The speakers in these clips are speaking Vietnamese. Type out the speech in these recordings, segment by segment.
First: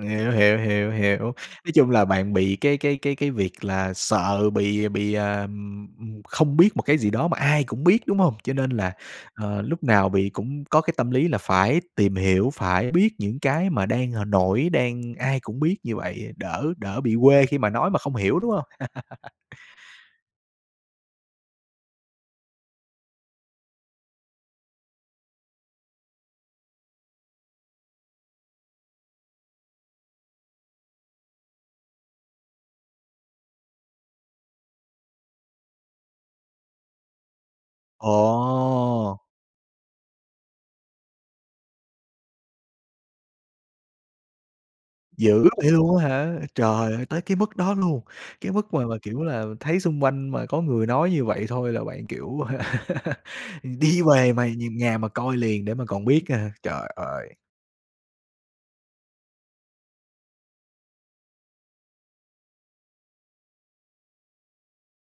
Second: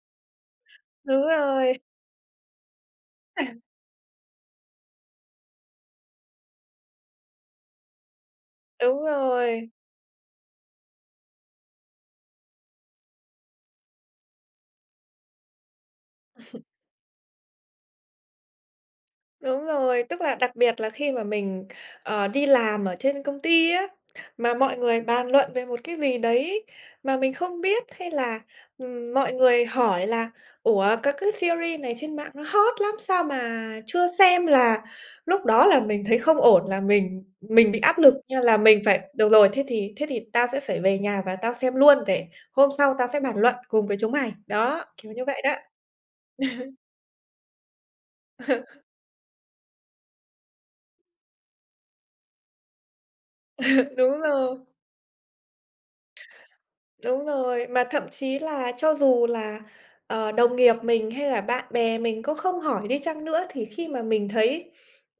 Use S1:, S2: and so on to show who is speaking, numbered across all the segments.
S1: Hiểu, hiểu, hiểu, hiểu.
S2: Đúng
S1: Nói
S2: rồi.
S1: chung là bạn bị cái cái cái cái việc là sợ bị bị, à, ừm, ừm, không biết một cái gì đó mà ai cũng biết, đúng hông? Cho nên là,
S2: Đúng
S1: ờ,
S2: rồi.
S1: lúc nào bị cũng có cái tâm lý là phải tìm hiểu, phải biết những cái mà đang, ờ, nổi, đang ai cũng biết như vậy á, đỡ đỡ bị quê khi mà nói mà không hiểu, đúng hông?
S2: Đúng rồi, tức là đặc biệt là khi mà mình, ờ, đi làm ở trên công ty á, mà mọi người bàn luận về một cái gì đấy mà mình không biết hay là, ừm, mọi người hỏi là "Ủa, các cái series này trên mạng nó hot lắm, sao mà chưa xem" là lúc đó là mình thấy không ổn là mình mình bị áp lực như là mình phải:
S1: Ồ!
S2: "Được rồi, thế thì thế thì tao sẽ phải về nhà và tao xem luôn để hôm sau tao sẽ bàn luận cùng với chúng mày." Đó, kiểu như vậy
S1: Dữ
S2: đó.
S1: vậy luôn á hả? Trời ơi, tới cái mức đó luôn, cái mức mà mà, kiểu là, thấy xung quanh mà có người nói như vậy thôi là bạn, kiểu, ừm, đi
S2: Đúng
S1: về mày
S2: rồi.
S1: nh nhà mà coi liền để mà còn biết á hả? Trời
S2: Đúng
S1: ơi!
S2: rồi, mà thậm chí là cho dù là, ờ, đồng nghiệp mình hay là bạn bè mình có không hỏi đi chăng nữa thì khi mà mình thấy,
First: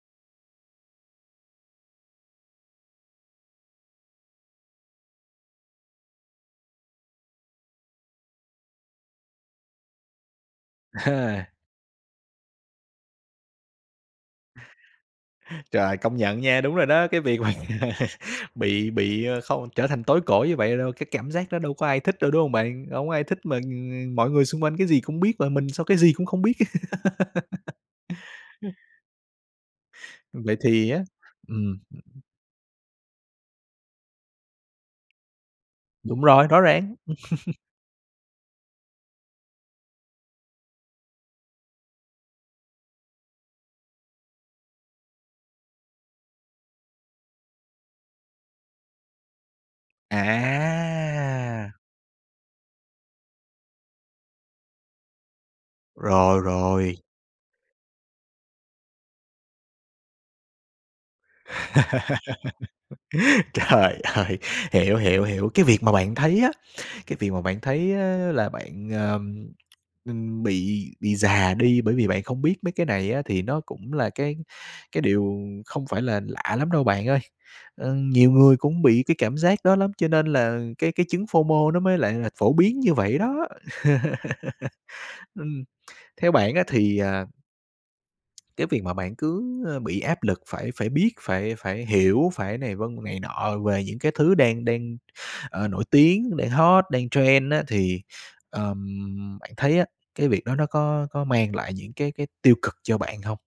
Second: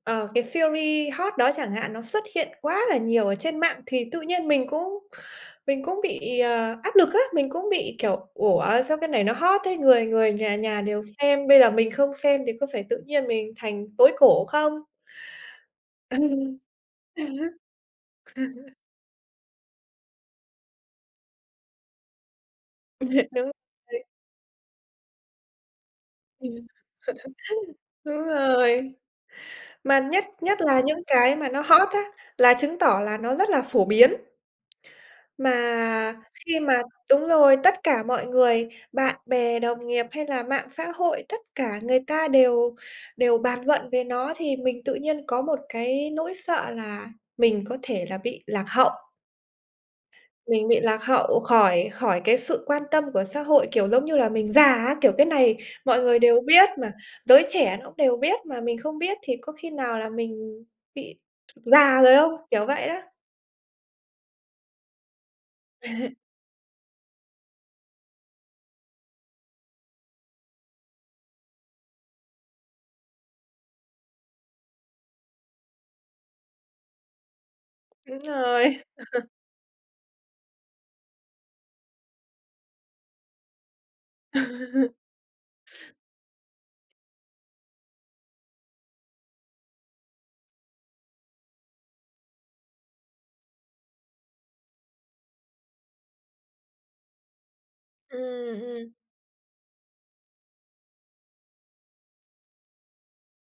S2: ờ, cái series hot đó chẳng hạn nó xuất hiện quá là nhiều ở trên mạng thì tự nhiên mình cũng mình cũng bị, ờ, áp lực á, mình cũng bị, kiểu, "Ủa, sao cái này nó hot thế, người người nhà nhà
S1: À
S2: đều xem,
S1: ha.
S2: bây giờ mình không xem thì có phải tự nhiên mình thành tối cổ không?"
S1: Trời, công nhận nha, đúng rồi đó, cái việc mà bị bị, a, không trở thành tối cổ như vậy đâu, cái cảm giác đó đâu có ai thích đâu, đúng hông bạn? Hổng ai thích
S2: Đúng
S1: mà
S2: rồi.
S1: ng ng mọi người xung quanh cái gì cũng biết và mình sao cái gì cũng
S2: Ừm.
S1: không biết.
S2: Đúng rồi. Mà nhất
S1: Vậy
S2: nhất là
S1: thì á
S2: những cái mà nó
S1: ừm.
S2: hot á là chứng tỏ là nó rất là phổ biến. Mà
S1: Đúng rồi,
S2: khi
S1: rõ
S2: mà
S1: ràng.
S2: đúng rồi, tất cả mọi người, bạn bè đồng nghiệp hay là mạng xã hội, tất cả người ta đều đều bàn luận về nó thì mình tự nhiên có một cái nỗi sợ là mình có thể là bị lạc hậu. Mình bị lạc hậu
S1: À!
S2: khỏi khỏi cái sự quan tâm của xã hội, kiểu, giống như là, mình già á, kiểu, cái này mọi người đều
S1: Rồi,
S2: biết mà,
S1: rồi.
S2: giới trẻ nó đều biết mà mình không biết thì có khi nào là mình bị già rồi không, kiểu vậy đó.
S1: Trời ơi, hiểu, hiểu, hiểu, cái việc mà bạn thấy á, cái việc mà bạn thấy á là bạn, ờ, ừm, ưm, bị bị già đi, bởi vì bạn không biết mấy cái này á thì nó cũng là cái cái điều không phải là lạ lắm đâu bạn ơi. Ơ,
S2: Đúng
S1: nhiều người cũng
S2: rồi.
S1: bị cái cảm giác đó lắm, cho nên là cái cái chứng FOMO nó mới lại là phổ biến như vậy đó. Ừm, theo bạn á thì, à cái việc mà bạn cứ, a, bị áp lực phải phải biết, phải phải hiểu, phải này vân này nọ về những cái thứ đang đang, ờ, nổi tiếng, đang hot, đang trend á thì,
S2: Ừm, ừm.
S1: ờm, bạn thấy á, cái việc đó nó có có mang lại những cái cái tiêu cực cho bạn hông?